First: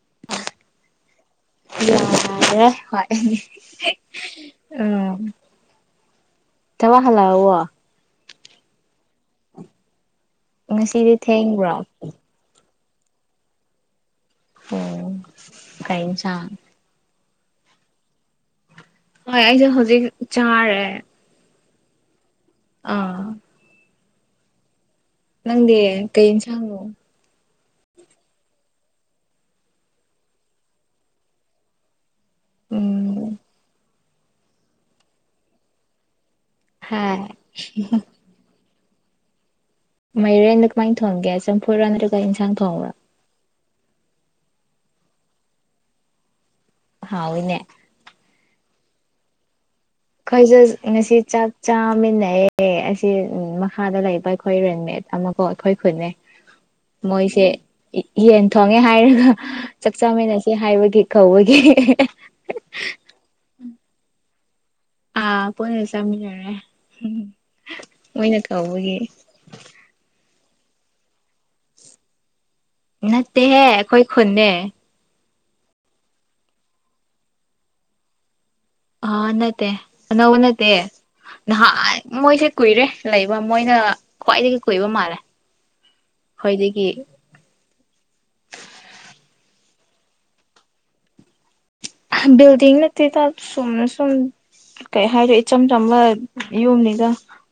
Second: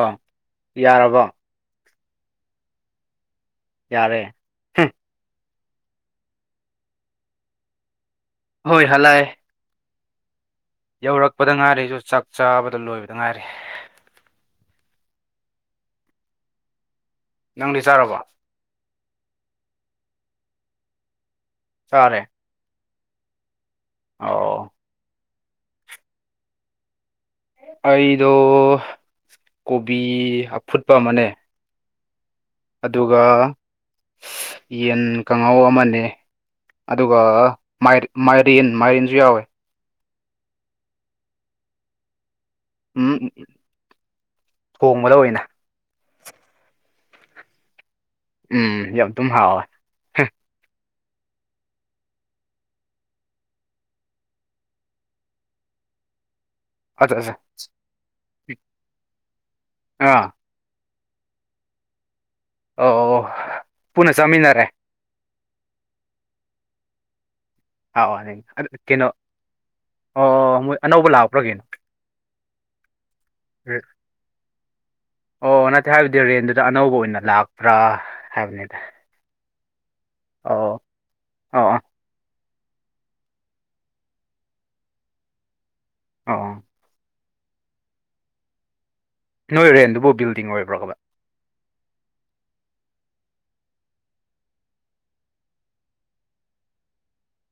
ꯑꯥ ꯌꯥꯔꯕꯣ꯫ ꯌꯥꯔꯦ ꯍꯣꯏ ꯫ ꯌꯥꯔꯦ ꯍꯦ ꯊꯕꯛ ꯍꯜꯂꯛꯑꯕꫭ ꯍꯣꯏ ꯍꯜꯂꯛꯑ ꯉꯁꯤꯗꯤ ꯌꯧꯔꯛꯄꯗ ꯉꯥꯏꯔꯤ ꯊꯦꯡꯕ꯭ꯔꯣ ꯑꯩꯁꯨ ꯆꯥꯛ ꯆꯥꯕꯗ ꯂꯣꯏꯕꯗ ꯉꯥꯏꯔꯤ ꯑꯣ ꯀꯩ ꯏꯟꯁꯥꯡ ꯅꯪꯗꯤ ꯆꯥꯔꯕꯣ꯫ ꯍꯣꯏ ꯑꯩꯁꯨ ꯍꯧꯖꯤꯛ ꯆꯥꯔꯦ꯫ ꯆꯥꯔꯦ ꯑꯥ ꯑꯣ ꯅꯪꯗꯤ ꯀꯩ ꯢꯟꯁꯥꯡꯅꯢ ꯑꯩꯗꯣ ꯀꯣꯕꯤ ꯑꯐꯨꯠꯄꯥ ꯑꯃꯅꯦ ꯑꯗꯨꯒ ꯎꯝ ꯌꯦꯟ ꯀꯥꯡꯍꯧ ꯑꯃꯅ° ꯫ ꯑꯗꯨꯒ ꯍꯥꯏ ꯃꯥꯏꯔꯦꯟ ꯃꯥꯏꯔꯦꯟꯁꯨ ꯌꯥꯎꯋꯦ ꯃꯥꯢꯔꯦꯟꯅ ꯀꯃꯥꯏꯅ ꯊꫭꯡꯒ° ꯆꯝꯐꯨꯠꯂꯥ ꯅꯠꯇꯔꯒ ꯢꯟ ꯎꯝꯝ ꯊꯣꯡꯕꯗ ꯑꯣꯏꯅ꯫ ꯍꯥꯎꯏꯅ ꯎꯝ ꯌꯥꯝꯗꯨꯝ ꯍꯥꯎꯦ ꯈꯩꯖ [inaudible] [unintelligible] ꯑꯩ ꯉꯁꯤ ꯆꯥꯛ ꯆꯥꯃꯤꯟꯅꯩꯑꯦ ꯑꯁꯤ ꯃꯈꯥꯗ ꯂꯩꯕ ꯑꯩꯈꯣꯏ ꯔꯦꯟꯃꯦꯠ ꯑꯃꯀꯣ ꯑꯩꯈꯣꯏꯒꯤ ꯈꯨꯟꯗꯒꯤ ꯑꯠꯆꯥ ꯑꯠꯆꯥ ꯃꯣꯏꯁꯦꯀꫭ ꯌꯦꯟ ꯊꯣꯡꯉꯦ ꯍꯥꯏꯔꯒ ꯆꯥꯍꯛ ꯑꯥ ꯆꯥꯃꯤꯟꯅꯁ ꯍꯥꯏꯕꯒꯤ ꯀꯧꯕꯒꯤ ꯑꯣ ꯑꫭ ꯄꯨꯟꯅ ꯆꯥꯃꯤꯟꯅꯔꯦ ꯑꯥ ꯄꯨꯟꯅ ꯆꯥꯃꯤꯟꯅꯔ ꯍꫭꯏ ꯀꯩꯅꯣ ꯑꯣ ꯑꯣ ꯃꯣꯏ ꯑꯅꯧꯕ ꯂꯥꯛꯄ꯭ꯔꯥ ꯀꯩꯅꯣ ꯅꯠꯇꯦꯍꯦ ꯑꯩꯈꯣꯏ ꯈꯨꯣꯟꯗꯒꯤꯅꯤ ꯑꯣ ꯑꫭ ꯅꯠꯇꯦ ꯍꯥꯏꯕꯗꯤ ꯔꯦꯟꯗꯨꯗ ꯑꯅꯧꯕ ꯑꯣꯏꯅ ꯂꯥꯛꯄ꯭ꯔꯥ ꯍꯥꯏꯕꯅꯤꯗꯥ? ꯑꫭ ꯑꫭ ꯅꯠꯇꯦ ꯑꯅꯧꯕ ꯅꯠꯇꯦ ꯑꯣ ꯑꯣ ꯃꯣꯏꯁ ꯀꯨꯏꯔꯦ ꯂꯩꯕ ꯃꯣꯏꯅ ꯈ꯭ꯋꯥꯏꯗꯒꯤ ꯀꯨꯏꯕ ꯃꯥꯜꯂꯦ ꯑꯣ ꯑꯩꯈꯣꯏꯗꯒꯤ꯫ ꯅꯣꯏ ꯔꯦꯟꯗꯨꯕꯨ ꯕꯤꯜꯗꯤꯡ ꯑꯣꯏꯕ꯭ꯔꯥ ꯕꯥ ꯕꯤꯗꯤꯡ ꯅꯠꯇꯗ ꯁꯨꯝꯅ ꯁꯨꯝ ꯀꯩ ꯍꯥꯏꯅꯤ ꯏꯆꯝ ꯆꯝꯕ ꯌꯨꯝꯅꯤꯗ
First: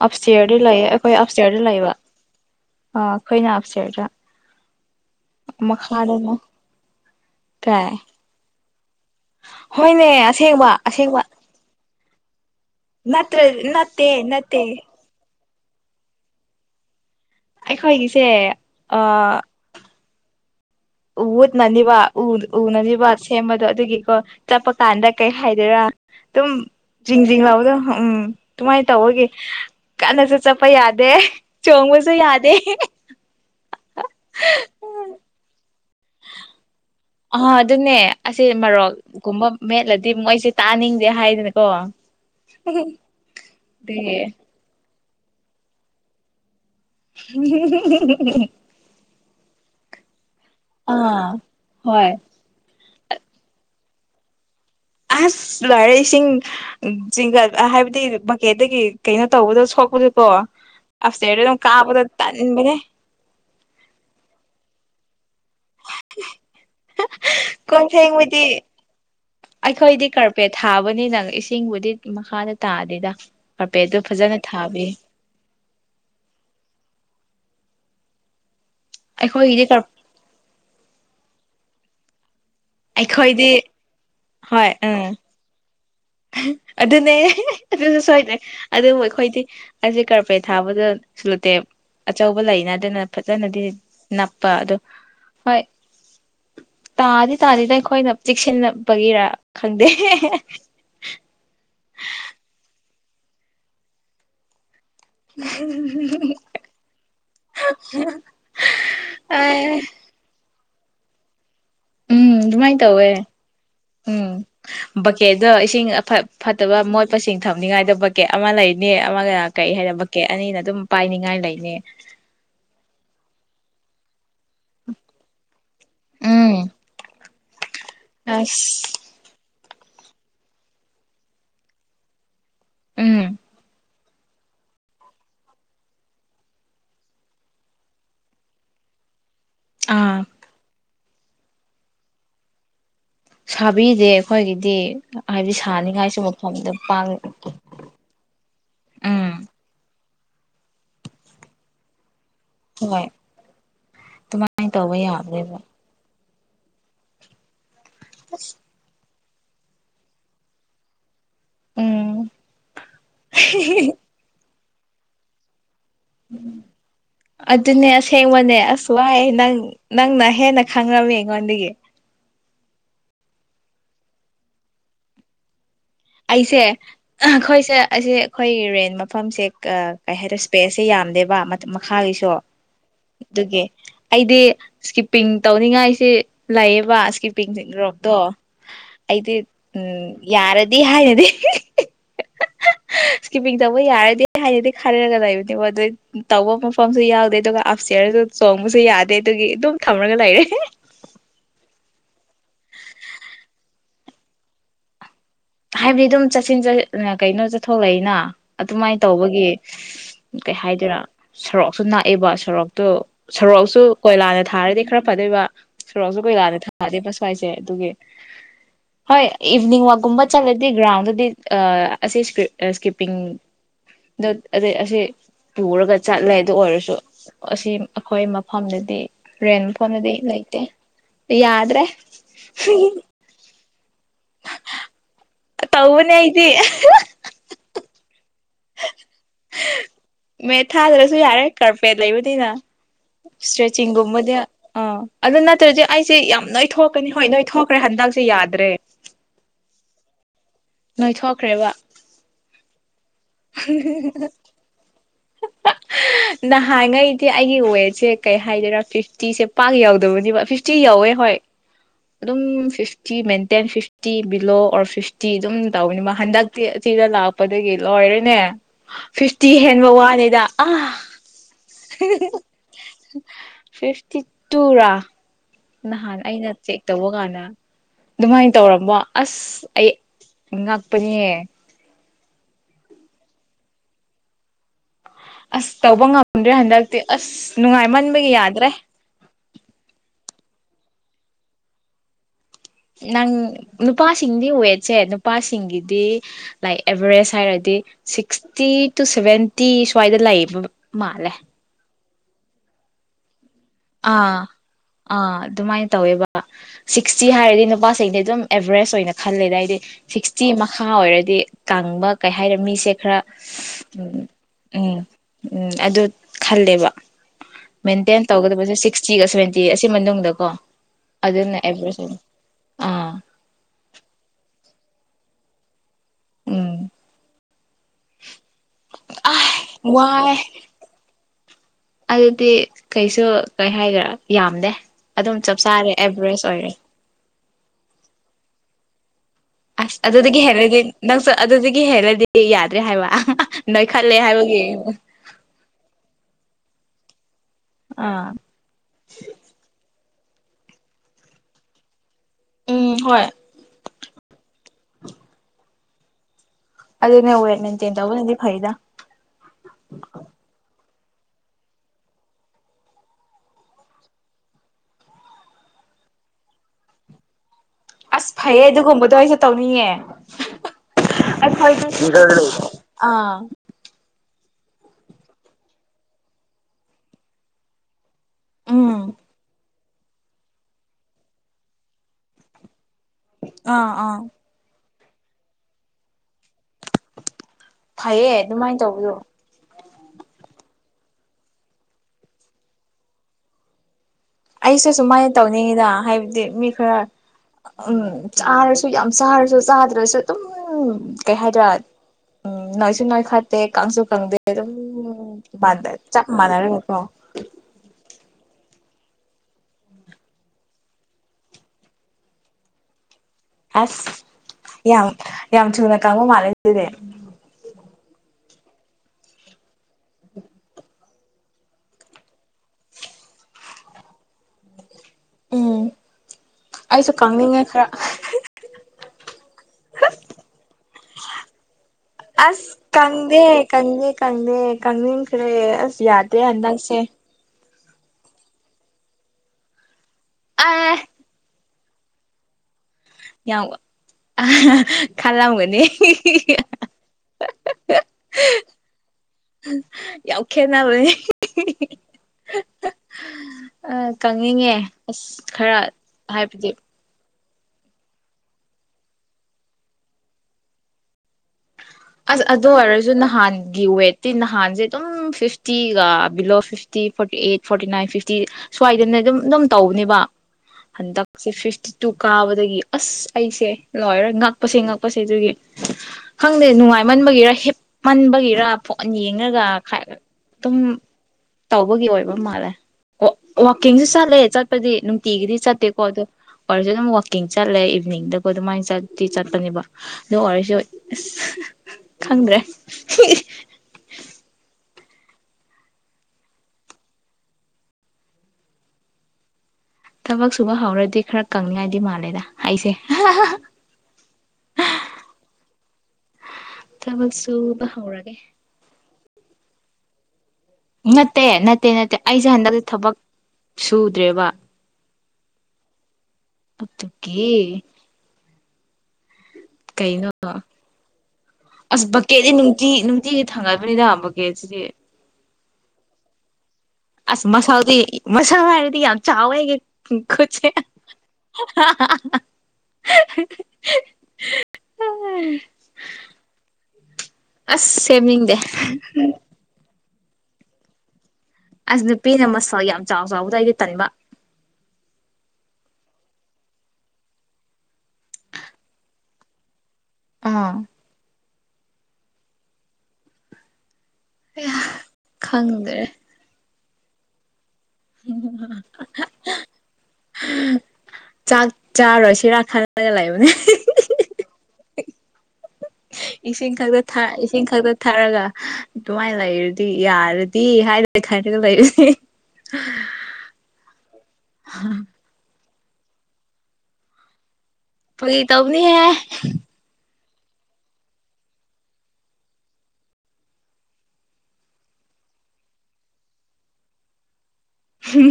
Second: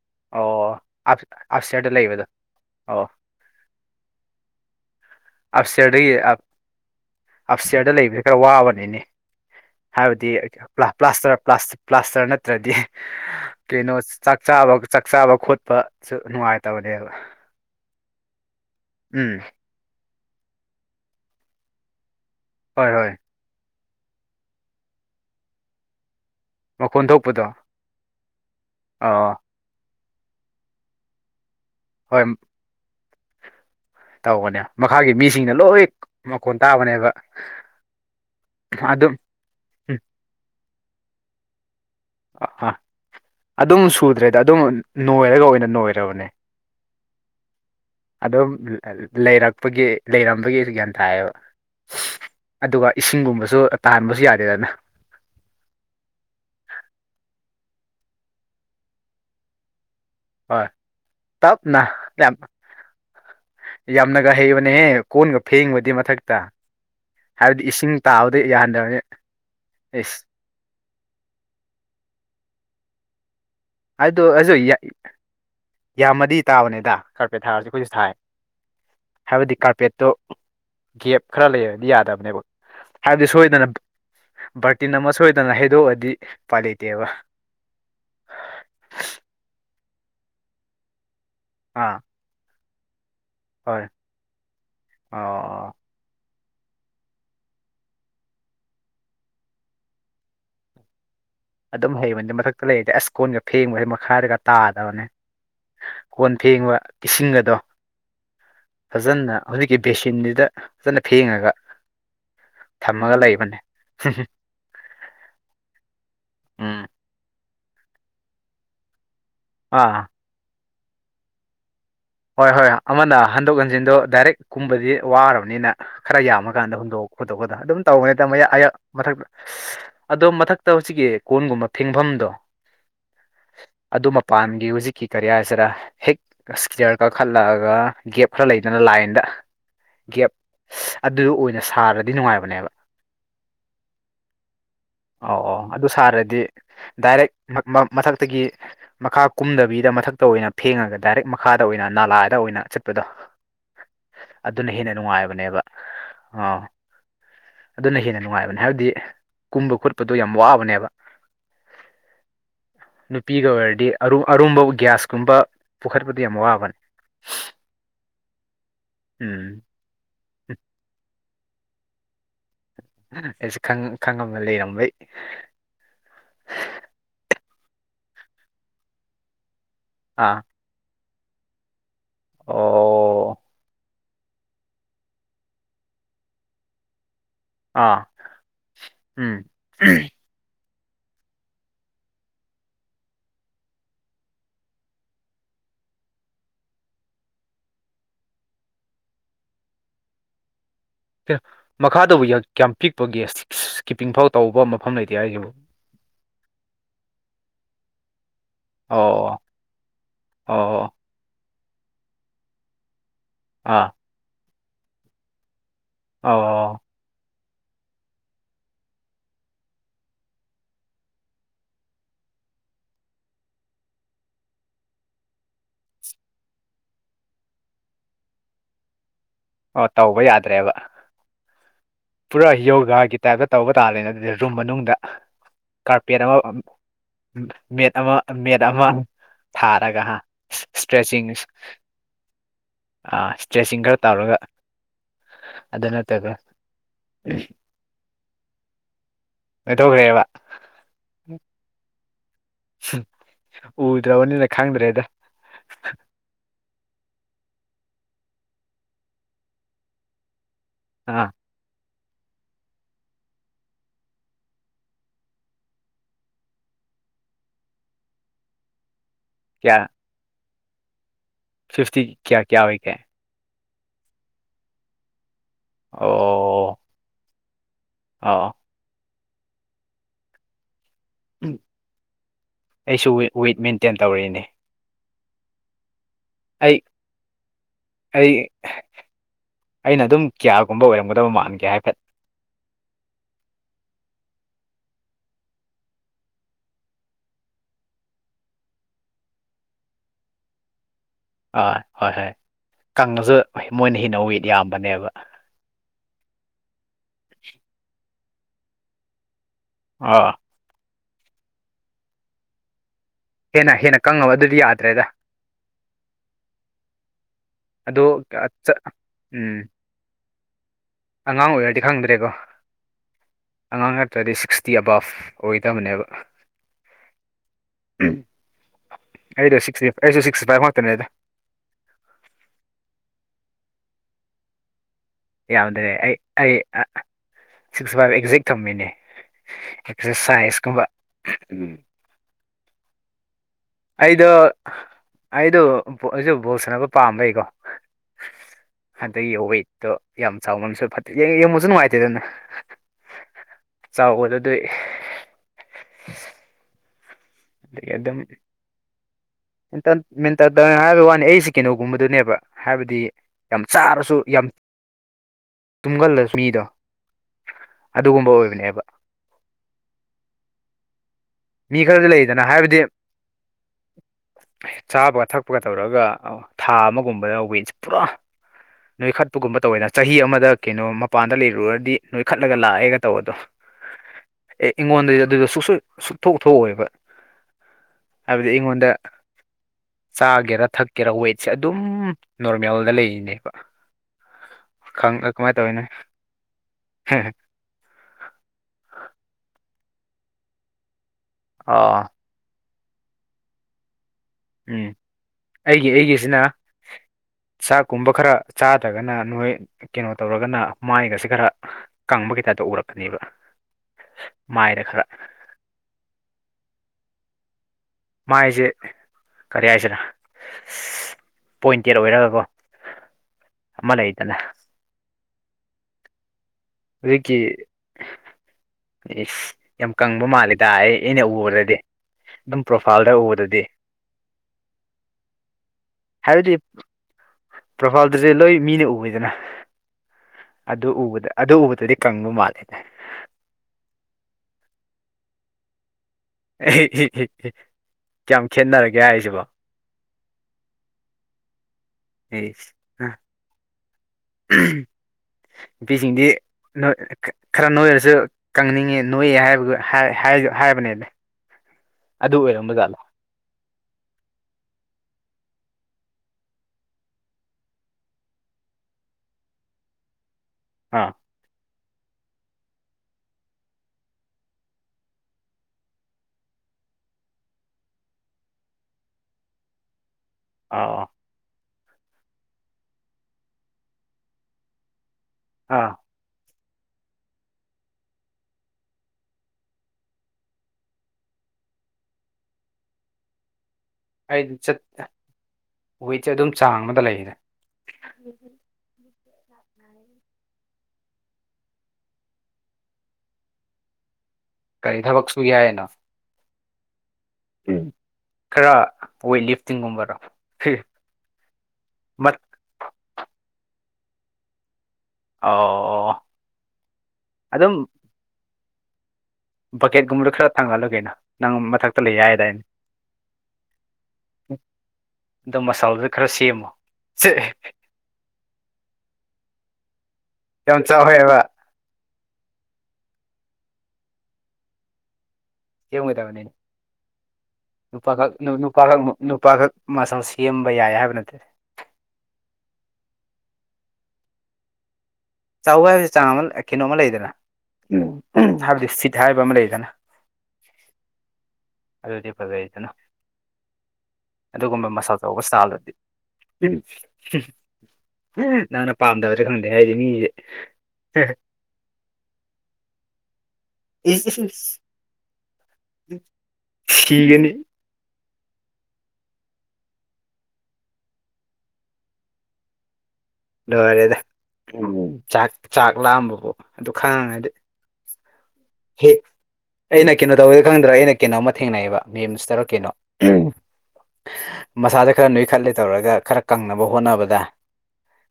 ꯑꯞ ꯏꯇꯌꯔꯗꯤ ꯑꯣ ꯂꯩꯌꯦ ꯑꯩꯈꯣꯏ ꯑꯞꯁꯌꯔꯗ ꯑꯞꯁꯇꯤꯌꯔꯗ ꯂꯩꯕ ꯂꯩꯕꯗꯣ ꯑꯥ ꯑꯣ ꯑꯩꯈꯣꯏꯅ ꯑꯞꯁꯤꯌꯔꯗ ꯂꯩ ꯑꯞꯁꯤꯔꯗꯒꯤ ꯑꯞꯁꯤꯔꯗꯥꯗ ꯂꯩꯕꯁꯤ ꯈꯔ ꯋꯥꯕꯅꯤꯅꯦ ꯍꫭꯏ ꯍꯥꯏꯕꯗꯤ ꯄ꯭ꯂꯥꯁꯇꯔ ꯄ꯭ꯂꯥꯁꯇꯔ ꯅꯠꯇ꯭ꯔꯗꯤ ꯅꯠꯇ꯭ꯔ ꯀꯩꯅꯣ ꯅꯠꯇꯦ ꯆꯥꯛ ꯅꯠꯇꯦ ꯆꯥꯕ ꯆꯥꯛ ꯆꯥꯕ ꯈꯣꯠꯄꯁꯨ ꯅꯨꯡꯉꯥꯏꯇꯕꯅꯦꯕ ꯑꯩꯈꯣꯏꯒꯤꯁꯦ ꯑ ꯎꯝ ꯎꯠ ꯅꯅꯤꯕ ꯎ ꯎ ꯍꯣꯏ ꯅꯅꯤꯕ ꯍꯣꯏ ꯁꯦꯝꯕꯗꯣ ꯑꯗꯨꯒꯤ ꯀꯣ ꯆꯠꯄ ꯀꯥꯟꯗ ꯀꯩ ꯍꯥꯏꯗꯣꯏꯔꯥ ꯑꯗꯨꯝ ꯃꯈꯣꯟ ꯖꯤꯡ ꯖꯤꯡ ꯊꯣꯛꯄꯗꯣ ꯂꯥꯎꯕꯗꯣ ꯎꯝ ꯎꯝ ꯑꯗꯨꯃꯥꯏꯅ ꯇꯧꯔꯒꯦ ꯑ ꯀꯥꯟꯅꯁꯨ ꯆꯠꯄ ꯌꯥꯗꯦ ꯆꯣꯡꯕꯁꯨ ꯍꯣꯏ ꯌꯥꯗꯦ ꯇꯧꯕꯅꯦ ꯃꯈꯥꯒꯤ ꯃꯤꯁꯤꯡꯅ ꯂꯣꯏ ꯃꯈꯣꯟ ꯇꯥꯕꯅꯦꯕ ꯑ ꯑꯗꯨꯅꯦ ꯑꯁꯤꯁꯦ ꯑꯗꯨꯝ ꯃꯔꯣꯛꯀꯨꯝꯕ ꯎꯝ ꯃꯦꯠꯂꯗꯤ ꯃꯨꯛ ꯑꯩꯁꯦ ꯇꯥꯅꯤꯡꯗꯦ ꯍꯥꯏꯗꯅꯀꯣ ꯑ ꯑꯥ ꯑꯗꯨꯝ ꯑꯗꯨꯒꯤ ꯁꯨꯗ꯭ꯔꯦꯗ ꯑꯗꯨꯝ ꯅꯣꯏꯔꯒ ꯑꯣꯏꯅ ꯅꯣꯏꯔꯕꯅꯦ ꯎꯝ ꯑꯗꯨꯝ ꯂꯩꯔꯛꯄꯒꯤ ꯂꯩꯔ ꯊꯝꯕꯒꯤꯁꯨ ꯒ꯭ꯌꯥꯟ ꯑꯥ ꯊꯥꯏꯌꯦꯕ ꯍꯣꯏ ꯑꯗꯨꯒ ꯏꯁꯤꯡꯒꯨꯝꯕꯁꯨ ꯇꯥꯍꯟꯥꯟꯕꯁꯨ ꯌꯥꯗꯦꯗꯅ ꯑꯁ ꯂꯥꯏꯔꯛ ꯏꯁꯤꯡ ꯆꯤꯡꯒꯠ ꯍꯥꯏꯕꯗꯤ ꯃꯀꯦꯠꯇꯒꯤ ꯀꯩꯅꯣ ꯇꯧꯕꯗꯣ ꯁꯣꯛꯄꯗ ꯍꯣꯏ ꯣꯐꯦꯝ ꯇꯞꯅ ꯀꯥꯄꯗ ꯌꯥꯝ ꯇꯅꯤꯕꯅꯦꯦ ꯌꯥꯝꯅꯒ ꯍꯩꯕꯅꯦꯍꯦ ꯀꯣꯟꯒ ꯐꯦꯡꯕꯗꯤ ꯃꯊꯛꯇ ꯍꯥꯏꯕꯗꯤ ꯀꯣꯟ ꯏꯁꯤꯡ ꯐꯦꯡꯕꯗꯤ ꯇꯥꯕꯗ ꯌꯥꯍꯟꯗꯕꯅꯤ ꯑꯩꯈꯣꯏꯗꯤ ꯏꯁ ꯀꯔꯄꯦꯠ ꯊꯥꯕꯅꯤ ꯅꯪ ꯏꯁꯤꯡꯕꯨꯗꯤ ꯃꯈꯥꯗ ꯇꯥꯗꯦꯗ ꯄꯄꯦ ꯑꯗꯨ ꯑꯗꯣ ꯐꯖꯅ ꯑꯗꯨ ꯊꯥꯕꯤ ꯌꯥꯝꯃꯗꯤ ꯇꯥꯕꯅꯤꯗ ꯀꯥꯔꯄꯦꯠ ꯊꯥꯔꯁꯨ ꯑꯩꯈꯣꯏꯁꯨ ꯊꯥꯏ ꯍꯥꯏꯕꯗꯤ ꯑꯩꯈꯣꯏꯒꯤꯗꯤ ꯀꯥꯔ ꯀꯥꯔꯄꯦꯠꯇꯣ ꯒꯦꯞ ꯈꯔ ꯂꯩꯔꯗꯤ ꯌꯥꯗꯕꯅꯦꯕ ꯍꯥꯏꯕꯗꯤ ꯑꯩꯈꯣꯏꯗꯤ ꯁꯣꯏꯗꯅ ꯍꯣꯏ ꯕꯥꯔꯇꯤꯟ ꯎꯝ ꯑꯃ ꯁꯣꯏꯗꯅ ꯍꯥꯏꯩꯗꯣꯛꯑꯗꯤ ꯑꯗꯨꯅꯦ ꯑꯗꯨꯁꯨ ꯁꯣꯏꯗ ꯑꯗꯨꯕꯨ ꯑꯩꯈꯣꯏꯗꯤ ꯑꯩꯁꯦ ꯀꯔꯄꯦꯠ ꯊꯥꯕꯗ ꯁꯨꯂꯨꯇꯦ ꯑꯥ ꯑꯆꯧꯕ ꯂꯩꯅꯗꯅ ꯐꯖꯅꯗꯤ ꯍꯣꯏ ꯅꯞꯄ ꯑꯗꯨ ꯑꯣ ꯍꯣꯏ ꯇꯥꯗꯤ ꯇꯥꯗꯤꯗ ꯑꯩꯈꯣꯏꯅ ꯆꯦꯛꯁꯤꯟꯅꯕꯒꯤꯔ ꯈꯪꯗꯦ ꯑꯗꯨꯝ ꯍꯩꯕꯗꯤ ꯃꯊꯛꯇ ꯂꯩꯔꯗꯤ ꯑꯁ ꯀꯣꯟꯒ ꯐꯦꯡꯕꯁꯦ ꯃꯈꯥꯔꯒ ꯇꯥꯗ ꯇꯅꯦ ꯍꯣꯟ ꯐꯦꯡꯕ ꯏꯁꯤꯡ ꯑꯗꯣ ꯐꯖꯅ ꯍꯧꯖꯤꯛꯀꯤ ꯕꯦꯁꯤꯟꯁꯤꯗ ꯐꯖꯅ ꯐꯦꯡꯉꯒ ꯎꯝ ꯑꯗꯨꯃꯥꯏꯅ ꯇꯧꯋꯦ ꯊꯝꯃꯒ ꯂꯩꯕꯅꯦ ꯎꯝ ꯕꯛꯀꯦꯗ ꯏꯁꯤꯡ ꯎꯝ ꯐꯠꯇꯕ ꯃꯣꯠꯄꯁꯤꯡ ꯊꯝꯅꯤꯡꯉꯥꯏꯗ ꯕꯀꯦꯠ ꯑꯃ ꯂꯩꯅꯦ ꯑꯃꯒ ꯀꯛꯩ ꯍꯥꯏ ꯑꯥ ꯕꯀꯦꯠ ꯑꯅꯤꯅ ꯑꯗꯨꯝ ꯄꯥꯏꯅꯤꯡꯉꯥꯏ ꯂꯩꯅꯤ ꯐꯖꯤꯤꯟꯗꯣ ꯗꯥꯏꯔꯦꯛ ꯀꯨꯝꯕꯗꯤ ꯋꯥꯔꯕꯅꯤꯅ ꯈꯔ ꯎꯝ ꯌꯥꯝꯃꯀꯥꯟꯗ ꯍꯨꯟꯗꯣꯛ ꯈꯣꯠꯇꯣꯛꯄꯗꯣ ꯑꯗꯨꯝ ꯇꯧꯕꯅꯦꯗ ꯑ ꯑꯁ ꯃꯊ ꯑꯗꯣ ꯃꯊꯛꯇ ꯍꯧꯖꯤꯛꯀꯤ ꯀꯣꯟꯒꯨꯝꯕ ꯐꯦꯡꯐꯝꯗꯣ ꯎꯝ ꯑꯗꯨ ꯃꯄꯥꯟꯒꯤ ꯍꯧꯨꯖꯤꯛꯀꯤ ꯀꯦꯔꯤꯌꯥꯔꯁꯤꯗ ꯍꯦꯛ ꯆꯤꯌꯔ ꯀꯛꯈꯠꯂꯛꯑꯒ ꯒꯦꯞ ꯈꯔ ꯂꯩꯗꯅ ꯂꯥꯏꯟꯗ ꯑꯥ ꯒꯦꯞ ꯑꯗꯨꯗ ꯑꯣꯏꯅ ꯁꯥꯔꯗꯤ ꯅꯨꯡꯉꯥꯏꯕꯅꯦꯕ ꯁꯥꯕꯤꯁꯦ ꯑꯩꯈꯣꯏꯒꯤꯗꯤ ꯑꯣ ꯍꯥꯏꯕꯗꯤ ꯑꯣ ꯑꯗꯨ ꯁꯥꯅꯤꯡꯉꯥꯏꯁꯨ ꯁꯥꯔꯗꯤ ꯃꯐꯝꯗ ꯄꯥꯡ ꯗꯥꯏꯔꯦꯛ ꯃꯊꯛꯇꯒꯤ ꯃꯈꯥ ꯎꯝ ꯀꯨꯝꯗꯕ ꯀꯕꯤꯗ ꯃꯊꯛꯇ ꯑꯣꯏꯅ ꯐꯦꯡꯉꯒ ꯗꯥꯏꯔꯦꯛ ꯃꯈꯥꯗ ꯑꯣꯏꯅ ꯅꯥꯂꯛꯑ ꯑꯗ ꯑꯣꯏꯅ ꯆꯠꯄꯗꯣ ꯍꯣꯏ ꯑꯗꯨꯅ ꯑꯗꯨꯃꯥꯏꯅ ꯍꯦꯟꯅ ꯇꯧꯕ ꯌꯥꯕꯅꯦꯕ ꯅꯨꯡꯉꯥꯏꯕꯅꯦꯕ ꯑꯥ ꯑꯗꯨꯅ ꯍꯦꯟꯅ ꯅꯨꯡꯉꯥꯏꯕꯅꯦ ꯍꯥꯏꯕꯗꯤ ꯀꯨꯝꯕ ꯈꯣꯠꯄꯗꯣ ꯌꯥꯝ ꯋꯥꯕꯅꯦꯕ ꯎꯝ ꯅꯨꯄꯤꯒ ꯑꯣꯏꯔꯗꯤ ꯑꯔꯨꯝꯕ ꯒ꯭ꯌꯥꯁꯀꯨꯝꯕ ꯄꯨꯈꯠꯄꯗꯤ ꯌꯥꯝ ꯋꯥꯕꯅꯦ ꯑꯗꯨ ꯑꯗꯨꯅꯦꯁ ꯊꯦꯡꯕꯅꯦ ꯑꯁ ꯋꯥꯏ ꯅꯪ ꯎꯝ ꯅꯪꯅ ꯍꯦꯟꯅ ꯈꯪꯉꯝꯃꯤ ꯑꯩꯉꯣꯟꯗꯒꯤ ꯑꯩꯁ ꯈꯪꯝꯅ ꯂꯩꯔꯝꯕꯩ ꯑꯩꯁꯦ ꯑꯩꯈꯣꯏꯁꯦ ꯑꯁꯤꯁꯦ ꯑꯩꯈꯣꯏ ꯔꯦꯟ ꯃꯐꯝꯁꯦ ꯀꯩ ꯑꯥ ꯍꯥꯏꯔ ꯏꯁꯄꯦꯁꯁꯦ ꯌꯥꯝꯗꯦꯕ ꯃꯈꯥꯒꯤꯁꯨ ꯑꯣ ꯑꯗꯨꯒꯤ ꯑꯩꯗꯤ ꯏꯁꯀꯤꯞꯄꯤꯡ ꯇꯧꯅꯤꯡꯉꯥꯏꯁꯤꯦ ꯂꯩꯑꯕ ꯑꯥ ꯄꯣꯛꯇꯣ ꯑꯩꯗꯤ ꯎꯝ ꯎꯝ ꯌꯥꯔꯗꯤ ꯗꯤꯗꯤ ꯍꯥꯏꯗꯤ ꯏꯁꯀꯤꯞꯄꯤꯡ ꯇꯧꯕ ꯌꯥꯔꯗꯤꯦ ꯍꯥꯏꯅꯗꯤ ꯈꯅꯔꯒ ꯂꯩꯕꯅꯦꯕ ꯑꯗꯨ ꯇꯧꯕ ꯃꯐꯝꯁꯨ ꯌꯥꯎꯗꯦ ꯑꯗꯨꯒ ꯑꯞꯁꯤꯌꯔ ꯁꯣꯡꯒꯕꯨꯁꯦ ꯌꯥꯗꯦꯒꯤ ꯑꯗꯨꯝ ꯊꯝꯔꯒ ꯂꯥꯏꯔꯦ ꯃꯈꯥꯗꯕꯨ ꯌꯥꯝ ꯄꯤꯛꯄꯒꯤꯀꯤꯤꯞꯄꯤꯡ ꯐꯥꯎ ꯇꯧꯕ ꯃꯐꯝ ꯂꯩ ꯍꯥꯏꯕꯗꯤ ꯑꯗꯨꯝ ꯆꯠꯁꯤꯟ ꯀꯩꯅꯣ ꯆꯠꯊꯂꯛꯏꯅ ꯑꯗꯨꯃꯥꯏꯅ ꯑꯣ ꯇꯧꯕꯒꯤ ꯀꯩ ꯑꯣ ꯍꯥꯏꯗꯣꯏꯔꯥ ꯁꯣꯔꯣꯛꯁꯨ ꯅꯛꯑꯦꯕ ꯁꯣꯔꯣꯛꯇꯣ ꯑꯣ ꯁꯣꯔꯣꯛꯁꯨ ꯑꯥ ꯀꯣꯏꯂꯥꯅ ꯊꯥꯔꯗꯤ ꯈꯔ ꯐꯗꯣꯏꯕ ꯁꯣꯔꯣꯛꯁꯨ ꯀꯣꯏꯂꯥꯅ ꯑꯣ ꯊꯥꯗꯦ ꯃꯁ꯭ꯋꯥꯏꯁ ꯍ ꯆꯂꯦꯗꯤ ꯭ꯔꯥꯎꯟꯗꯗꯤ ꯑ ꯑꯁꯤ ꯁꯀꯤꯄꯤꯡ ꯗ ꯑꯗꯦ ꯑꯁꯤꯦ ꯇꯨꯔꯒ ꯆꯠꯂꯦ ꯑꯗꯨ ꯑꯣꯏꯔꯁꯨ ꯑꯁꯤ ꯑꯩꯈꯣꯏ ꯃꯐꯝꯗꯗꯤ ꯔꯦꯟ ꯑꯣ ꯐꯣꯟꯅꯗꯤ ꯇꯧꯕ ꯂꯩꯇꯦ ꯌꯥꯗ꯭ꯔꯦꯕ ꯌꯥꯗ꯭ꯔꯦ ꯄꯨꯔꯥ ꯌꯣꯒꯥꯒꯤ ꯇꯥꯏꯞꯇ ꯇꯧꯕ ꯇꯥꯔꯦꯅꯦ ꯑꯗꯨꯗꯤ ꯔꯨꯝ ꯃꯅꯨꯡꯗ ꯇꯧꯕꯅꯦ ꯀꯥꯔꯄꯦꯠ ꯑꯃ ꯑꯩꯗꯤ ꯃꯦꯠ ꯑꯃ ꯃꯦꯠ ꯑꯃ ꯊꯥꯔꯒ ꯍꯥ ꯃꯦ ꯊꯥꯗ꯭ꯔꯁꯨ ꯏꯁꯇ꯭ꯔꯦꯆꯤꯡ ꯌꯥꯔꯦ ꯀꯔꯐꯦꯠ ꯂꯩꯕꯅꯤꯅ ꯑꯥ ꯏꯁꯇ꯭ꯔꯦꯆꯤꯡ ꯈꯔ ꯏꯁꯇ꯭ꯔꯦꯆꯤꯡꯒꯨꯝꯕꯗꯤ ꯇꯧꯔꯒ ꯑꯥ ꯑꯗꯨ ꯅꯠꯇ꯭ꯔꯗꯤ ꯑꯗꯨ ꯑꯩꯁꯦ ꯅꯠꯇꯕ ꯌꯥꯝꯅ ꯑꯩ ꯊꯣꯛꯀꯅꯤ ꯍꯣꯏ ꯅꯣꯏ ꯊꯣꯛꯈ꯭ꯔꯦ ꯍꯟꯗꯛꯁꯦ ꯌꯥꯗ꯭ꯔꯦ ꯇꯧꯈ꯭ꯔꯦꯕ ꯅꯣꯏꯊꯣꯛꯈ꯭ꯔꯦꯕ ꯎꯎꯗ꯭ꯔ ꯑꯣꯅꯤꯗ ꯈꯪꯗ꯭ꯔꯦꯗ ꯅ ꯍꯥꯡꯉ ꯏꯗꯤꯦ ꯑꯩ ꯑꯩꯒꯤ ꯋꯦꯠꯁꯦ ꯀꯩ ꯍꯥꯏꯗꯣꯏꯔꯥ ꯐꯤꯐꯇꯤꯁꯦ ꯄꯥꯛ ꯌꯥꯎꯗꯕꯅꯦꯕ ꯐꯤꯐꯇꯤ ꯌꯥꯧꯋꯦ ꯑꯥ ꯍꯣꯏ ꯑꯗꯨꯝ fifty maintain fifty below or fifty ꯑꯗꯨꯝ ꯇꯧꯅꯤ ꯃꯥ ꯍꯟꯗꯛꯇꯤ ꯑꯗ ꯂꯥꯛꯄꯗꯒꯤ ꯂꯣꯏꯔꯦꯅꯦ ꯐꯤꯐꯇꯤ ꯍꯦꯟꯕ ꯋꯥꯅꯤꯗ ꯑꯥ ꯁꯐꯇꯤ ꯀꯌꯥ ꯀꯌꯥ ꯑꯣꯏꯀꯦ ꯐꯤꯐꯇꯤ ꯇꯨꯔꯥ ꯅꯍꯥꯟ ꯑꯩꯅ ꯑꯣ ꯆꯦꯛ ꯇꯧꯕ ꯀꯥꯟꯗ ꯑꯣ ꯑꯗꯨꯃꯥꯏꯅ ꯇꯧꯔꯝꯕꯣ ꯑꯁ ꯑꯩ ꯉꯛꯄꯅꯦ ꯑꯩꯁꯨ ꯋꯤꯠ ꯃꯦꯟꯇꯦꯟ ꯇꯧꯔꯛꯏꯅꯦ ꯑꯁ ꯇꯧꯕꯉ ꯈꯪꯗ꯭ꯔꯦ ꯍꯟꯗꯛꯇꯤ ꯑꯁ ꯅꯨꯡꯉꯥꯏꯃꯟꯕꯒꯤ ꯑꯩ ꯌꯥꯗ꯭ꯔꯦ ꯄꯨꯝꯕ ꯑꯣꯏꯔꯝꯒꯗꯕ ꯃꯥꯟꯒꯦ ꯍꯥꯏꯐꯦꯠ ꯅꯪ ꯅꯨꯄꯥꯁꯤꯡꯗꯤ ꯋꯦꯠꯁꯦ ꯅꯨꯄꯥꯁꯤꯡꯒꯤꯗꯤ ꯂꯥꯏꯛ ꯑꯦꯚꯔꯦꯁ ꯍꯥꯏꯔꯗꯤ ꯁꯤꯛꯁꯇꯤ ꯇꯨ ꯁꯚꯦꯟꯇꯤ ꯁ꯭ꯋꯥꯏꯗ ꯂꯩꯌꯦꯕ ꯑꯥ ꯍꯣꯏ ꯍꯣꯏ ꯀꯥꯡꯅꯁꯨ ꯑꯥ ꯑꯥ ꯑꯗꯨꯃꯥꯏꯅ ꯇꯧꯋꯦꯕ ꯁꯤꯛꯁꯇꯤ ꯍꯥꯏꯔꯗꯤ ꯅꯨꯄꯥꯁꯤꯡꯗꯤ ꯑꯗꯨꯝ ꯑꯦꯚꯔꯦꯁ ꯑꯣꯏꯅ ꯈꯜꯂꯦꯗ ꯍꯥꯏꯏꯗꯤ ꯑꯥ ꯁꯤꯛꯁꯇꯤ ꯃꯈꯥ ꯑꯣꯏꯔꯗꯤ ꯀꯥꯡꯕ ꯀꯩ ꯍꯥꯏꯔ ꯃꯤꯁꯦ ꯈꯔ ꯍꯦꯟꯅ ꯍꯦꯟꯅ ꯎꯝ ꯀꯪꯉꯕ ꯑꯗꯨꯗꯤ ꯎꯝ ꯌꯥꯗ꯭ꯔꯦꯗ ꯎꯝ ꯑꯗꯨ ꯈꯜꯂꯦꯕ ꯑꯗꯣ ꯃꯦꯟꯇꯦꯟ ꯇꯧꯒꯗꯕꯁꯦ ꯁꯤꯛꯁꯇꯤꯒ ꯁꯚꯦꯟꯇꯤ ꯎꯝ ꯑꯁꯤ ꯃꯅꯨꯡꯗ ꯀꯣ ꯑꯉꯥꯡ ꯑꯣꯏꯔꯗꯤ ꯈꯪꯗ꯭ꯔꯦꯀꯣ ꯑꯥ ꯑꯉꯥꯡ ꯅꯠꯇ꯭ꯔꯗꯤ ꯁꯤꯛꯁ ꯇꯤ ꯑꯕꯥꯞ ꯑꯣꯏꯗꯕꯅꯦꯕ ꯎꯝ ꯎꯝ ꯑ ꯋꯥꯏ ꯉꯥꯛꯇꯅꯦꯗ ꯑꯗꯨꯗꯤ ꯀꯩꯁꯨ ꯀꯩ ꯍꯥꯏꯗꯦꯔꯥ ꯌꯥꯝꯗꯦ ꯑꯗꯨꯝ ꯆꯞ ꯆꯥꯔꯦ ꯑꯦꯚꯔꯦꯁ ꯑꯣꯏꯔꯦ ꯁꯤꯛꯁ ꯐꯥꯏꯚ ꯑꯦꯛꯖꯦꯛ ꯊꯝꯃꯤꯅꯦ ꯑꯁ ꯑꯗꯨꯗꯒꯤ ꯍꯦꯂꯗꯤ ꯑꯦꯛꯁꯔꯁꯥꯏꯁꯀꯨꯝꯕ ꯅꯪꯁꯨ ꯑꯗꯨꯗꯒꯤ ꯍꯦꯜꯂꯗꯤ ꯌꯥꯗ꯭ꯔꯦ ꯍꯥꯏꯕ ꯅꯣꯏꯈꯠꯂꯦ ꯑꯩꯗꯣ ꯍꯥꯏꯕꯒꯤ ꯑꯩꯗꯣ ꯑꯩꯁꯨ ꯕꯣꯛ ꯁꯅꯕ ꯄꯥꯝꯕꯩꯀꯣ ꯑꯥ ꯑꯟꯗ ꯋꯦꯠꯇꯣ ꯌꯥꯝ ꯆꯥꯎꯅꯁꯨ ꯐꯠꯇꯦ ꯌꯦꯡꯕꯨꯁꯨ ꯅꯨꯡꯉꯥꯏꯇꯦꯗꯅ ꯎꯝ ꯍꯣꯏ ꯆꯥꯎꯕ ꯑꯗꯨ ꯑꯗꯨ ꯑꯗꯨꯗ ꯅ ꯑꯣꯏꯅꯇꯦ ꯇ ꯅꯪꯗꯤ ꯐꯥꯏꯗ ꯇ ꯍꯥꯏꯕ ꯋꯥꯅꯤ ꯑꯩꯁꯤꯦ ꯀꯩꯅꯣꯒꯨꯝꯕꯗꯨꯅꯦꯕ ꯍꯥꯏꯕꯗꯤ ꯌꯥꯝ ꯆꯥꯔꯁꯨ ꯌꯥꯝ [unintelligible] ꯇꯨꯝꯨꯡꯒꯜꯂꯁ ꯃꯤꯗ ꯑꯁ ꯐꯩꯌꯦ ꯑꯗꯨꯒꯨꯝꯕꯗꯣ ꯑꯩꯁꯨ ꯇꯧꯅꯤꯡꯉꯦ ꯃꯤ ꯈꯔꯁꯨ ꯂꯩꯗꯅ ꯍꯥꯏꯕꯗꯤ ꯑꯥ ꯆꯥꯕꯒ ꯊꯛꯄꯒ ꯇꯧꯔꯒ ꯊꯥ ꯑꯃꯒꯨꯝꯕꯗ ꯋꯦꯠꯁ ꯄꯨꯔꯥ ꯎꯝ ꯅꯣꯏꯈꯠꯄꯒꯨꯝꯕ ꯇꯧꯋꯦꯅ ꯆꯍꯤ ꯑꯃꯗ ꯀꯩꯅꯣ ꯃꯄꯥꯟꯗ ꯂꯩꯔꯨꯔꯗꯤ ꯅꯣꯏꯈꯠꯂꯒ ꯂꯥꯛꯑꯦꯒ ꯑꯥ ꯑꯥ ꯏꯪꯉꯣꯟꯗꯗꯤ ꯑꯗꯨ ꯊꯣꯛꯊꯣꯛꯑꯣꯏꯕ ꯐꯩꯌꯦ ꯍꯥꯏꯕꯗꯤ ꯑꯗꯨꯃꯥꯏꯅ ꯑꯩꯉꯣꯟꯗ ꯇꯧꯕꯗꯣ ꯆꯥꯒꯦꯔ ꯊꯛꯀꯦꯔꯥ ꯋꯦꯠꯁꯦ ꯑꯗꯨꯝ ꯅꯣꯔꯃꯦꯜꯗ ꯂꯩꯔꯤꯅꯦꯕ ꯑꯩꯁꯨ ꯈꯪ ꯁꯨꯃꯥꯏꯅ ꯀꯃꯥꯏꯅ ꯇꯧꯋꯤꯅꯣ ꯇꯧꯅꯤꯡꯉꯤꯗ ꯍꯥꯏꯕꯗꯤ ꯃꯤ ꯈꯔ ꯎꯝ ꯆꯥꯔꯁꯨ ꯌꯥꯝ ꯆꯥꯔꯁꯨ ꯆꯥꯗ ꯑꯗꯨꯁꯨ ꯑꯗꯨꯝ ꯀꯩ ꯍꯥꯏꯗꯔꯦ ꯑꯥ ꯎꯝ ꯅꯣꯏꯁꯨ ꯅꯣꯏ ꯈꯥꯠꯇꯦ ꯀꯥꯡꯁꯨ ꯈꯪꯗꯦ ꯑꯗꯨꯝ ꯎꯝ ꯑꯩꯒꯤ ꯆꯞ ꯑꯩꯒꯤꯁꯤꯅ ꯃꯥꯟꯅꯔꯒꯀꯣ ꯆꯥꯛꯀꯨꯝꯕ ꯈꯔ ꯆꯥꯗ꯭ꯔꯒꯅ ꯅꯣꯏ ꯀꯩꯅꯣ ꯇꯧꯔꯒꯅ ꯃꯥꯏꯒꯁꯦ ꯈꯔ ꯀꯪꯕꯒꯤ ꯇꯥꯏꯞꯇ ꯎꯔꯛꯀꯅꯦꯕ ꯑꯁ ꯃꯥꯏꯗ ꯈꯔ ꯌꯥꯝ ꯌꯥꯝ ꯆꯤꯡꯅ ꯀ ꯑꯃ ꯃꯥꯂꯗꯦ ꯃꯥꯏꯁꯦ ꯀꯔꯤ ꯍꯥꯏꯁꯤꯔ ꯄꯣꯏꯟꯇꯦꯠ ꯑꯣꯏꯔꯒꯀꯣ ꯑꯃ ꯂꯩꯗꯅ ꯎꯝ ꯑꯩꯁꯨ ꯈꯪꯅꯤꯡꯉꯦ ꯈꯔ ꯏꯁꯁ ꯌꯥꯝ ꯀꯪꯕ ꯃꯥꯜꯂꯦꯗ ꯑꯩ ꯑꯩꯅ ꯎꯕꯗꯗꯤ ꯑꯗꯨꯝ ꯑꯁ ꯄ꯭ꯔꯣꯐꯥꯏꯜꯗ ꯀꯪꯗꯦ ꯎꯕꯗꯗꯤ ꯀꯪꯗꯦ ꯀꯪꯗꯦ ꯀꯪꯅꯤꯡꯈ꯭ꯔꯦ ꯑꯁ ꯌꯥꯗꯦ ꯍꯟꯗꯛꯁꯦ [unintelligible] ꯄ꯭ꯔꯣꯐꯥꯜꯗꯨꯁꯨꯦ ꯂꯣꯏ ꯃꯤꯅ ꯎꯕꯗꯅ ꯑꯗꯨ ꯑꯦ ꯎꯕꯗ ꯑꯗꯨ ꯑꯗꯨꯗꯤ ꯀꯪꯕ ꯃꯥꯜꯂꯦꯅꯦ ꯌꯥꯝ ꯈꯜꯂꯝꯒꯅꯤ ꯀꯌꯥꯝ ꯈꯦꯠꯅꯔꯒꯦ ꯍꯥꯏꯁꯤꯕꯣ ꯌꯥꯝ ꯈꯦꯠꯅꯕꯅꯦ ꯍꯁ ꯑ ꯑ ꯀꯪꯅꯤꯡꯉꯦ ꯑꯁ ꯈꯔ ꯅꯨꯄꯤꯁꯤꯡꯗꯤ ꯍꯥꯏꯕꯗꯤ ꯈꯔ ꯅꯣꯏꯔꯁꯨ ꯀꯪꯅꯤꯡꯉꯦ ꯅꯣꯏꯑ ꯍꯥꯏꯕꯗꯨ ꯍꯥꯏꯕꯅꯦꯅꯦ ꯑꯁ ꯑꯗꯨ ꯑꯣꯏꯔꯁꯨ ꯅꯍꯥꯟꯒꯤ ꯋꯦꯠꯇꯤ ꯅꯍꯥꯟꯁꯦ ꯑꯗꯨꯝ ꯐꯤꯐꯇꯤꯒ below fifty forty eight forty nine fifty ꯁ꯭ꯋꯥꯏꯗꯅ ꯑꯗꯨꯝ ꯑꯗꯨꯝ ꯇꯧꯕꯅꯦꯕ ꯑꯥ ꯍꯟꯗꯛꯁꯤ ꯐꯤꯐ ꯇꯨ ꯀꯥꯕꯗꯒꯤ ꯑꯁ ꯑꯩꯁꯦ ꯂꯣꯏꯔ ꯉꯛꯄꯁꯦ ꯉꯛꯄꯁꯦ ꯑꯗꯨꯒꯤ ꯈꯪꯗꯦ ꯅꯨꯡꯉꯥꯏꯃꯟꯕꯒꯤꯔ ꯍꯦꯞꯃꯟꯕꯒꯤꯔ ꯐꯣꯟꯟ ꯌꯦꯡꯉꯒ ꯈ ꯑꯗꯨꯝ ꯑꯥ ꯇꯧꯕꯒꯤ ꯑꯣꯏꯕ ꯃꯥꯜꯂꯦ ꯋꯥꯋꯥꯛꯀꯤꯡꯁꯨ ꯆꯠꯂꯦ ꯆꯠꯄꯗꯤ ꯇꯤꯒꯗꯤ ꯑꯥ ꯆꯇꯦꯀꯣ ꯑꯗꯨꯣ ꯑꯣꯏꯔꯁꯨ ꯑꯗꯨꯝ ꯋꯥꯛꯀꯤꯡ ꯆꯠꯂꯦ ꯏꯚꯤꯅꯤꯡꯗꯀ ꯑꯗꯨꯃꯥꯏꯅ ꯆꯠꯇꯤ ꯆꯠꯄꯅꯦꯕ ꯑꯗꯨ ꯑꯣꯏꯔꯁꯨ ꯑꯁ ꯈꯪꯗ꯭ꯔꯦ ꯑꯩꯗꯤ ꯆ ꯋꯤꯠꯁꯦ ꯑꯗꯨꯝ ꯆꯥꯡ ꯑꯃꯗ ꯂꯩꯔꯦ ꯊꯕꯛ ꯁꯨꯕ ꯍꯧꯔꯗꯤ ꯈꯔ ꯀꯪꯅꯤꯉꯥꯏꯗꯤ ꯃꯥꯜꯂꯦꯗ ꯑꯩꯁꯦ ꯀꯔꯤ ꯊꯕꯛꯁꯨ ꯌꯥꯏꯅ ꯆꯕꯜꯁꯨꯣꯕ ꯍꯧꯔꯒꯦ ꯑꯣꯏ ꯂꯤꯐꯇꯤꯤꯡꯒꯨꯝꯕ꯭ꯔꯣ ꯅꯠꯇꯦ ꯅꯠꯇꯦ ꯅꯠꯇꯦ ꯑꯩꯁꯦ ꯍꯟꯗꯛꯇꯤ ꯊꯕꯛ ꯁꯨꯗ꯭ꯔꯦꯕ ꯑꯣ ꯑꯣ ꯎꯠꯇꯀꯤ ꯀꯩꯅꯣ ꯕꯛꯀꯦꯠꯀꯨꯝꯕꯗꯣ ꯈꯔ ꯊꯥꯡꯒꯠꯂꯨ ꯀꯩꯅꯣ ꯅꯪ ꯃꯊꯛꯇ ꯑꯁ ꯂꯩ ꯕꯛꯀꯦꯠꯗꯤ ꯍꯥꯏꯗꯥꯏꯅꯦ ꯅꯨꯡꯇꯤ ꯅꯨꯡꯇꯤꯒꯤ ꯊꯥꯡꯒꯕꯅꯤꯗ ꯕꯛꯀꯦꯠ ꯁꯤ ꯑꯗꯨꯗꯣ ꯃꯁꯥꯜꯗꯣ ꯈꯔ ꯁꯦꯝꯃꯣ ꯁꯦ ꯑꯁ ꯃꯁꯥꯥꯎꯗ ꯃꯁꯥꯂ ꯍꯥꯏꯗꯤ ꯌꯥꯝ ꯆꯥꯋ ꯍꯥꯏꯒꯦ ꯌꯥꯝ ꯆꯥꯎꯋꯦꯕ [unintelligible] ꯎꯝ ꯁꯦꯝꯒꯗꯕꯅꯤꯅꯦ ꯑꯁ ꯅꯨꯄꯥꯈꯛ ꯁꯦꯝꯅꯤꯡꯗꯦ ꯅꯨꯄꯥꯈꯛ ꯅꯨꯄꯥꯈꯛ ꯃꯥꯁꯁꯤ ꯏꯕ ꯌꯥꯏ ꯍꯥꯏꯕ ꯅꯠꯇ꯭ꯔꯦ ꯑꯁ ꯅꯨꯄꯤꯅ ꯃꯁꯛ ꯌꯥꯝ ꯆꯥꯎ ꯆꯥꯎꯕꯗ ꯑꯩꯗꯤ ꯇꯟꯕ ꯆꯥꯎ ꯍꯥꯏꯕꯕꯁꯤ ꯆꯥꯡ ꯑꯃ ꯀꯩꯅꯣ ꯑꯃ ꯂꯩꯗꯅ ꯎ ꯍꯥꯏꯕꯗꯤ ꯐꯤꯠ ꯍꯥꯏꯕ ꯑꯃ ꯂꯩꯗꯅ ꯑꯥ ꯑꯗꯨꯗꯤ ꯐꯖꯩꯗꯅꯣ ꯑꯗꯨꯒꯨꯝꯕ ꯃꯁꯥ ꯇꯧꯕ ꯏꯁꯇꯥꯏꯜꯗꯨꯗꯤ ꯈꯪꯗ꯭ꯔꯦ ꯅꯪꯅ ꯄꯥꯝꯗꯕꯗꯤ ꯈꯪꯗꯦ ꯍꯥꯏꯗꯤ ꯃꯤꯁꯦ ꯆꯥꯛ ꯆꯥꯔꯁꯤꯔꯥ ꯈꯅꯒꯂꯕꯅꯦ ꯏ ꯏꯁꯤꯡ ꯈꯛꯇ ꯏꯁꯤꯡ ꯈꯛꯇ ꯊꯥꯔꯒ ꯑꯗꯨꯃꯥꯏꯅ ꯂꯩꯔꯗꯤ ꯌꯥꯔꯗꯤ ꯍꯥꯏꯔꯦ ꯈꯥꯏꯔꯒ ꯂꯩꯔꯨꯅꯤ ꯂꯣꯏꯔꯦꯗ ꯎꯥꯛ ꯆꯥꯛ ꯂꯥꯛꯑꯝꯕꯕꯨꯣ ꯑꯗꯨ ꯈꯪꯉꯗꯤ ꯑꯩꯣꯏ ꯇꯕꯨꯅꯤ ꯍꯦ ꯍꯥꯏ ꯑꯩꯅ ꯀꯩꯅꯣ ꯇꯧꯒꯦ ꯈꯪꯗ꯭ꯔꯥ ꯑꯩꯅ ꯀꯩꯅꯣꯝ ꯊꯦꯡꯅꯩꯕ ꯃꯦꯝꯁꯇꯔ ꯀꯩꯅꯣ ꯃꯁꯥꯗ ꯈꯔ ꯅꯣꯏꯈꯠꯂꯦ ꯇꯧꯔꯒ ꯈꯔ ꯀꯪꯅꯕ ꯍꯣꯠꯅꯕꯗ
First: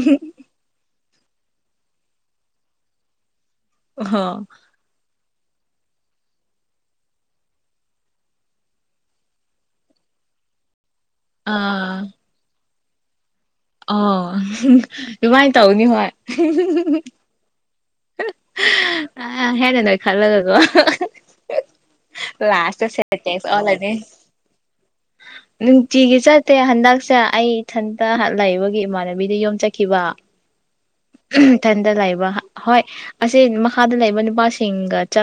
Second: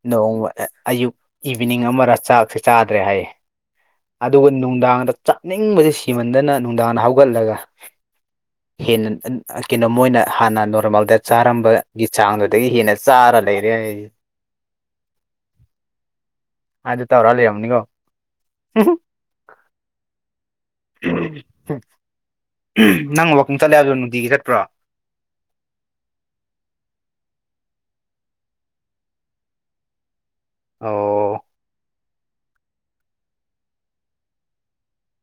ꯅꯣꯡꯃ ꯑꯌꯨꯛ ꯏꯚꯤꯅꯤꯡ ꯑꯃꯔ ꯆꯥꯛꯁꯦ ꯆꯥꯗ꯭ꯔꯦ ꯍꯥꯏꯌꯦ ꯑꯣ ꯑꯗꯨꯒ ꯅꯨꯡꯗꯥꯡꯗ ꯆꯥꯅꯤꯡꯕꯁ ꯁꯤꯃꯟꯗꯅ ꯅꯨꯡꯗꯥꯡꯗ ꯍꯧꯒꯠꯂꯒ ꯍꯦꯟꯅ ꯀꯩꯅꯣ ꯃꯣꯏꯅ ꯍꯥꯟꯅ ꯅꯣꯔꯃꯦꯜ ꯗ ꯑꯥ ꯆꯥꯔꯝꯕꯒꯤ ꯆꯥꯡꯗꯨꯗꯒꯤ ꯍꯦꯟꯅ ꯆꯥꯔ ꯂꯩꯔꯦ ꯍꯥꯏꯁꯦ ꯑꯣ ꯑꯗꯨꯃꯥꯏꯅ ꯇꯧꯅꯤ ꯍꯣꯏ ꯑꯗꯨ ꯇꯧꯔ ꯂꯩꯔꯝꯅꯤꯀꯣ ꯑ ꯍꯦꯅꯦ ꯅꯣꯏ ꯈꯜꯂꯒ ꯑꯗꯨ ꯂꯥꯁꯁꯦ ꯅꯪ ꯋꯥꯛꯀꯤꯡ ꯆꯠꯂꯦ ꯇꯂꯗꯤ ꯍꯥꯏꯕꯗꯣ ꯅꯨꯡꯇꯤꯒꯤ ꯆꯠꯄ꯭ꯔꯣ ꯆꯤꯒꯤ ꯆ ꯑꯇꯦ ꯍꯟꯒꯁ ꯏꯊꯟꯇ ꯂ ꯂꯩꯕꯒꯤ ꯏꯃꯥꯟꯅꯕꯤꯗ ꯌꯣꯝꯆꯈꯤꯕ ꯑꯣ ꯏꯊꯟꯇ ꯂꯕ ꯍꯣꯏ ꯑꯁꯤ ꯃꯈꯗ ꯂꯩꯕ ꯅꯨꯄꯥꯁꯤꯡꯒ ꯆ